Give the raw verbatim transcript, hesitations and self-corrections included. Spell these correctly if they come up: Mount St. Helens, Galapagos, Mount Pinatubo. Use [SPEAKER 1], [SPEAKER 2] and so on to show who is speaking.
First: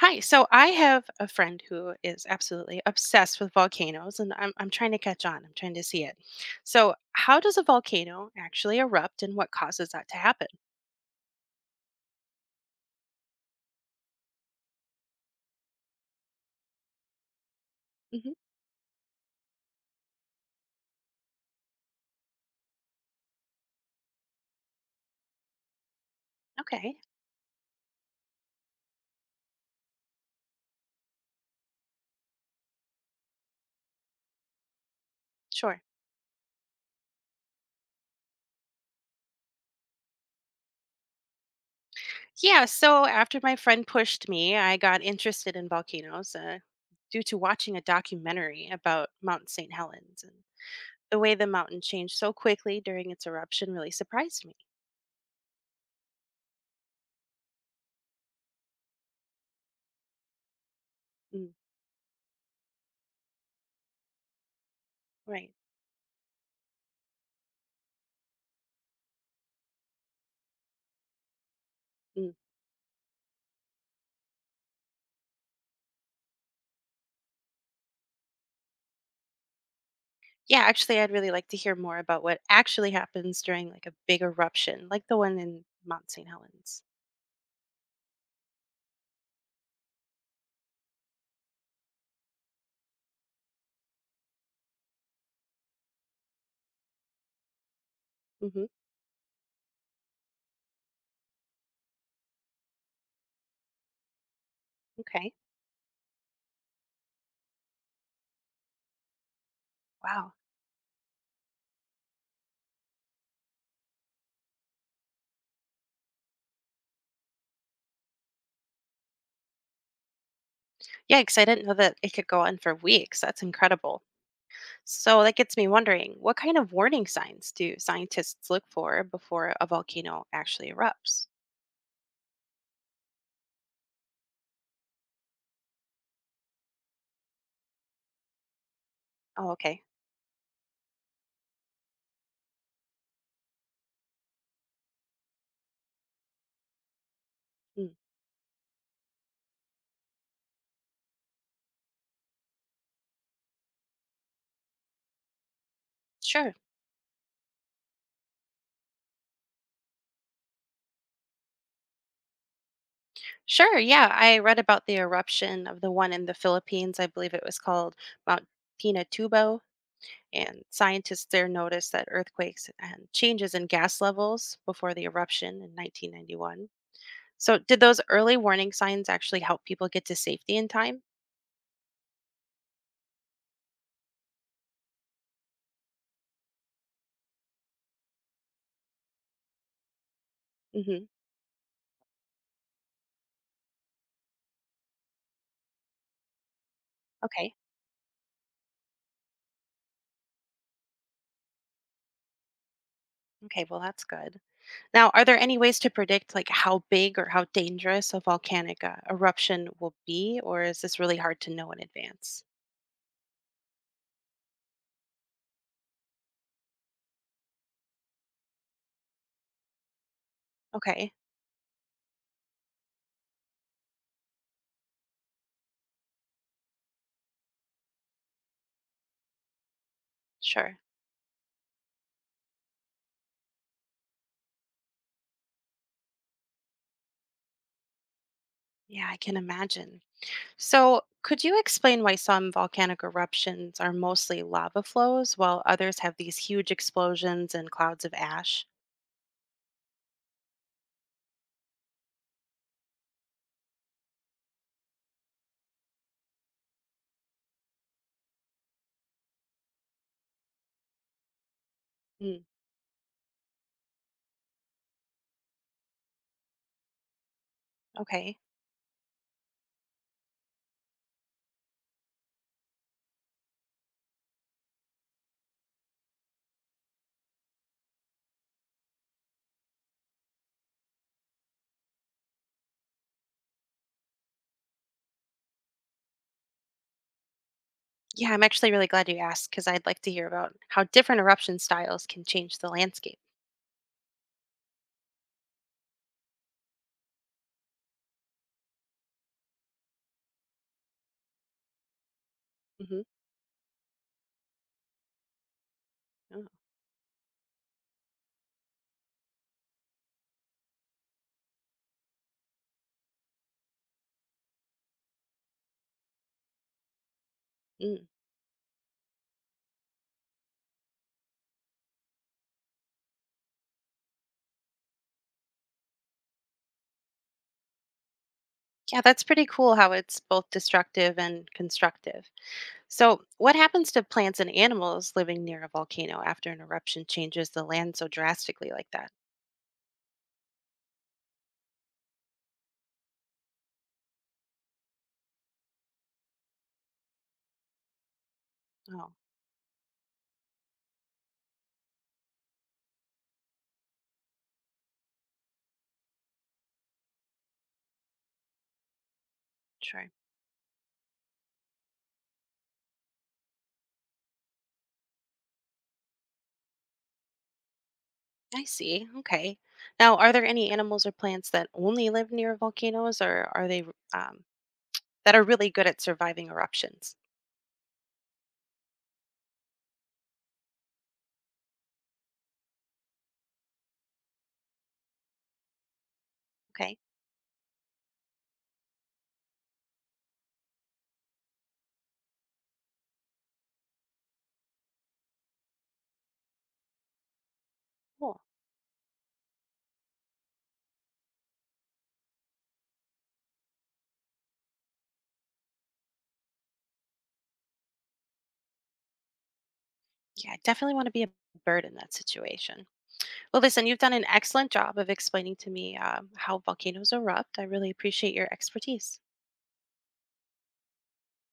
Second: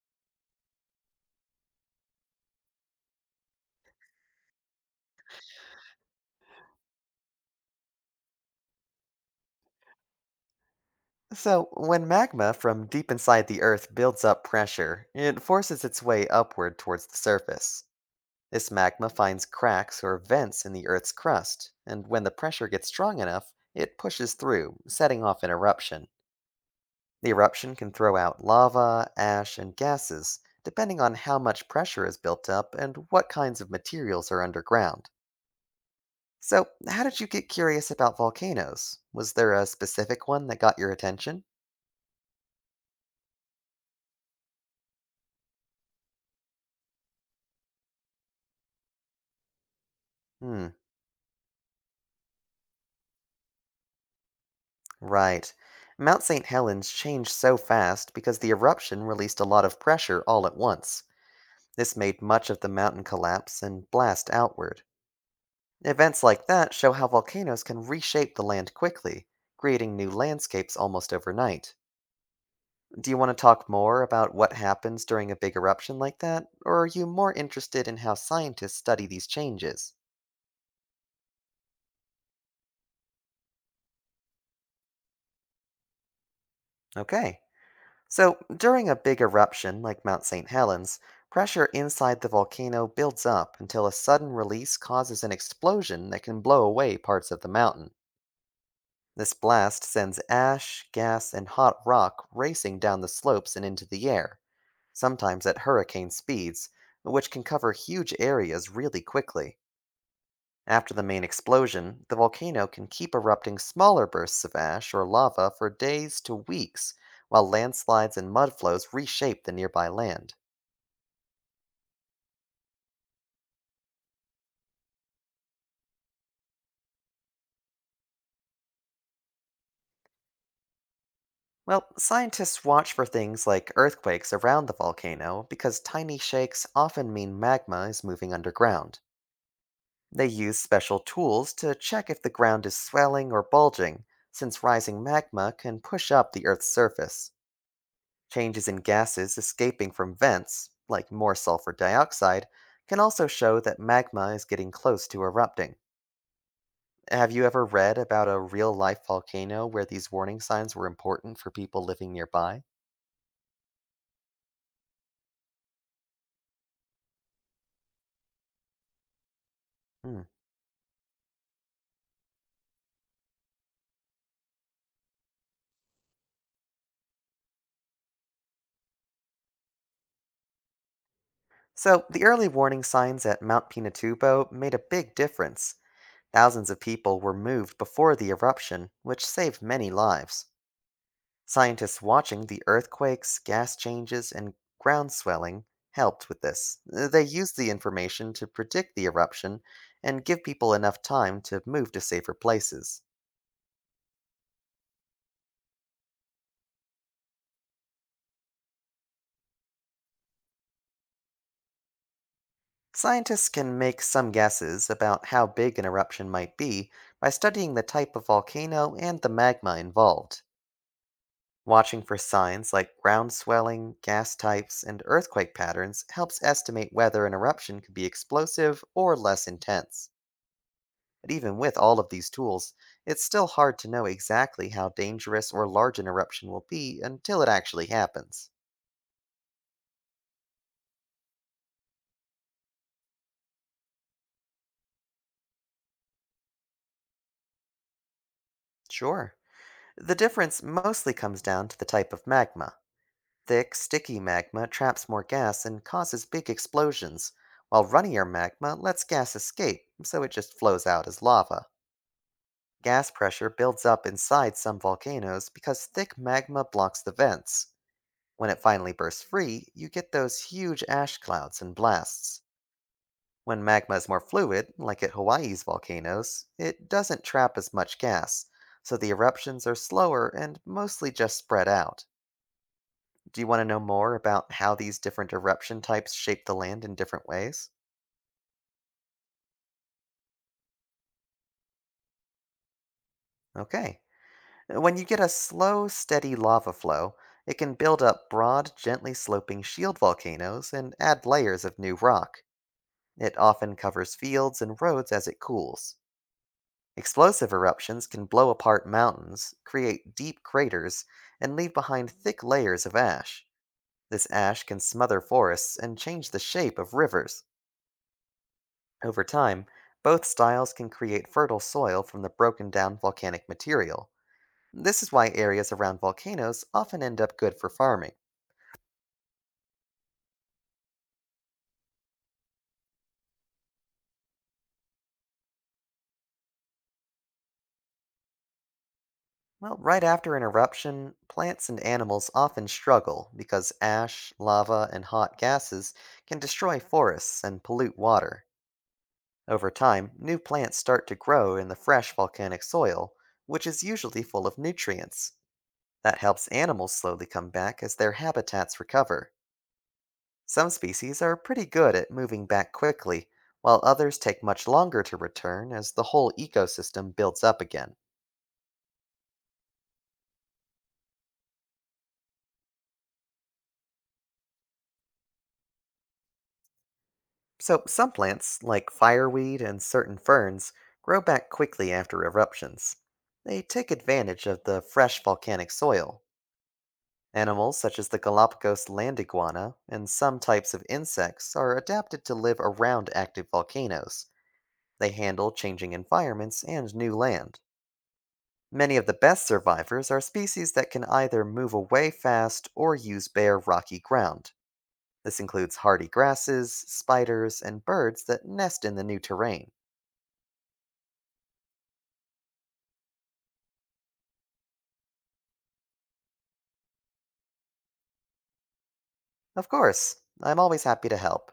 [SPEAKER 1] Hi. So I have a friend who is absolutely obsessed with volcanoes, and I'm, I'm trying to catch on. I'm trying to see it. So, how does a volcano actually erupt and what causes that to happen?
[SPEAKER 2] So, when magma from deep inside the Earth builds up pressure, it forces its way upward towards the surface.
[SPEAKER 1] hmm
[SPEAKER 2] This magma finds cracks or vents in the Earth's crust, and when the pressure gets strong enough, it pushes through, setting off an eruption.
[SPEAKER 1] Okay,
[SPEAKER 2] The eruption can throw out lava, ash, and gases, depending on how much pressure is built up and what kinds of materials are underground.
[SPEAKER 1] sure.
[SPEAKER 2] So, how did you get curious about volcanoes? Was there a specific one that got your attention?
[SPEAKER 1] Yeah. So, after my friend pushed me, I got interested in volcanoes uh, due to watching a documentary about Mount Saint Helens. And
[SPEAKER 2] Hmm,
[SPEAKER 1] the way the mountain changed so quickly during its eruption really surprised me.
[SPEAKER 2] right. Mount Saint Helens changed so fast because the eruption released a lot of pressure all at once.
[SPEAKER 1] Mm,
[SPEAKER 2] This made much of the mountain collapse and blast outward.
[SPEAKER 1] right.
[SPEAKER 2] Events like that show how volcanoes can reshape the land quickly, creating new landscapes almost overnight.
[SPEAKER 1] Mm.
[SPEAKER 2] Do you want to talk more about what happens during a big eruption like that, or are you more interested in how scientists study these changes?
[SPEAKER 1] Yeah, actually, I'd really like to hear more about what actually happens during like a big eruption, like the one in Mount Saint Helens.
[SPEAKER 2] Okay. So, during a big eruption like Mount Saint Helens, pressure inside the volcano builds up until a sudden release causes an explosion that can blow away parts of the mountain.
[SPEAKER 1] hmm
[SPEAKER 2] This blast sends ash, gas, and hot rock racing down the slopes and into the air,
[SPEAKER 1] Okay.
[SPEAKER 2] sometimes at hurricane speeds, which can cover huge areas really quickly.
[SPEAKER 1] Wow.
[SPEAKER 2] After the main explosion, the volcano can keep erupting smaller bursts of ash or lava for days to weeks, while landslides and mudflows reshape the nearby land.
[SPEAKER 1] Yeah, because I didn't know that it could go on for weeks. That's incredible. So that gets me wondering what kind of warning signs do scientists look for before a volcano actually erupts?
[SPEAKER 2] Well, scientists watch for things like earthquakes around the volcano because tiny shakes often mean magma is moving underground.
[SPEAKER 1] Oh, okay.
[SPEAKER 2] They use special tools to check if the ground is swelling or bulging, since rising magma can push up the Earth's surface.
[SPEAKER 1] Mm,
[SPEAKER 2] Changes in gases escaping from vents, like more sulfur dioxide, can also show that magma is getting close to erupting.
[SPEAKER 1] sure.
[SPEAKER 2] Have you ever read about a real life volcano where these warning signs were important for people living nearby?
[SPEAKER 1] Sure. Yeah. I read about the eruption of the one in the Philippines. I believe it was called Mount Pinatubo.
[SPEAKER 2] Hmm.
[SPEAKER 1] And scientists there noticed that earthquakes and changes in gas levels before the eruption in nineteen ninety-one. So, did those early warning signs actually help people get to safety in time?
[SPEAKER 2] So, the early warning signs at Mount Pinatubo made a big difference. Thousands of people were moved before the eruption, which saved many lives.
[SPEAKER 1] hmm
[SPEAKER 2] Scientists watching the earthquakes, gas changes, and ground swelling helped with this. Uh, They
[SPEAKER 1] Okay.
[SPEAKER 2] used the information to predict the eruption and give people enough time to move to safer places.
[SPEAKER 1] Okay. Well, that's good. Now, are there any ways to predict like how big or how dangerous a volcanic uh, eruption will be, or is this really hard to know in advance?
[SPEAKER 2] Scientists can make some guesses about how big an eruption might be by studying the type of volcano and the magma involved.
[SPEAKER 1] Okay.
[SPEAKER 2] Watching for signs like ground swelling, gas types, and earthquake patterns helps estimate whether an eruption could be explosive or less intense.
[SPEAKER 1] Sure.
[SPEAKER 2] But even with all of these tools, it's still hard to know exactly how dangerous or large an eruption will be until it actually happens.
[SPEAKER 1] Yeah, I can imagine. So, could you explain why some volcanic eruptions are mostly lava flows while others have these huge explosions and clouds of ash?
[SPEAKER 2] Sure. The difference mostly comes down to the type of magma. Thick, sticky magma traps more gas and causes big explosions, while runnier magma lets gas escape, so it just flows out as lava.
[SPEAKER 1] Mm,
[SPEAKER 2] Gas pressure builds up inside some volcanoes because thick magma blocks the vents.
[SPEAKER 1] okay.
[SPEAKER 2] When it finally bursts free, you get those huge ash clouds and blasts. When magma is more fluid, like at Hawaii's volcanoes, it doesn't trap as much gas, so the eruptions are slower and mostly just spread out. Do you want to know more about how these different eruption types shape the land in different ways?
[SPEAKER 1] Yeah, I'm actually really glad you asked because I'd like to hear about how different eruption styles can change the landscape.
[SPEAKER 2] Okay. When you get a slow, steady lava flow, it can build up broad, gently sloping shield volcanoes and add layers of new rock.
[SPEAKER 1] hmm
[SPEAKER 2] It often covers fields and roads as it cools.
[SPEAKER 1] Oh.
[SPEAKER 2] Explosive eruptions can blow apart mountains, create deep craters, and leave behind thick layers of ash. This ash can smother forests and change the shape of rivers.
[SPEAKER 1] Mm.
[SPEAKER 2] Over time, both styles can create fertile soil from the broken down volcanic material. This is why areas around volcanoes often end up good for farming.
[SPEAKER 1] Yeah, that's pretty cool how it's both destructive and constructive. So, what happens to plants and animals living near a volcano after an eruption changes the land so drastically like that?
[SPEAKER 2] Well, right after an eruption, plants and animals often struggle because ash, lava, and hot gases can destroy forests and pollute water.
[SPEAKER 1] Oh,
[SPEAKER 2] Over time, new plants start to grow in the fresh volcanic soil, which is usually full of nutrients. That helps animals slowly come back as their habitats recover.
[SPEAKER 1] sure.
[SPEAKER 2] Some species are pretty good at moving back quickly, while others take much longer to return as the whole ecosystem builds up again.
[SPEAKER 1] I see. Okay. Now, are there any animals or plants that only live near volcanoes, or are they um, that are really good at surviving eruptions?
[SPEAKER 2] So, some plants, like fireweed and certain ferns, grow back quickly after eruptions. They take advantage of the fresh volcanic soil.
[SPEAKER 1] Okay.
[SPEAKER 2] Animals such as the Galapagos land iguana and some types of insects are adapted to live around active volcanoes. They handle changing environments and new land.
[SPEAKER 1] Cool.
[SPEAKER 2] Many of the best survivors are species that can either move away fast or use bare rocky ground. This includes hardy grasses, spiders, and birds that nest in the new terrain.
[SPEAKER 1] Yeah, I definitely want to be a bird in that situation. Well, listen, you've done an excellent job of explaining to me um, how volcanoes erupt. I really appreciate your expertise.
[SPEAKER 2] Of course, I'm always happy to help.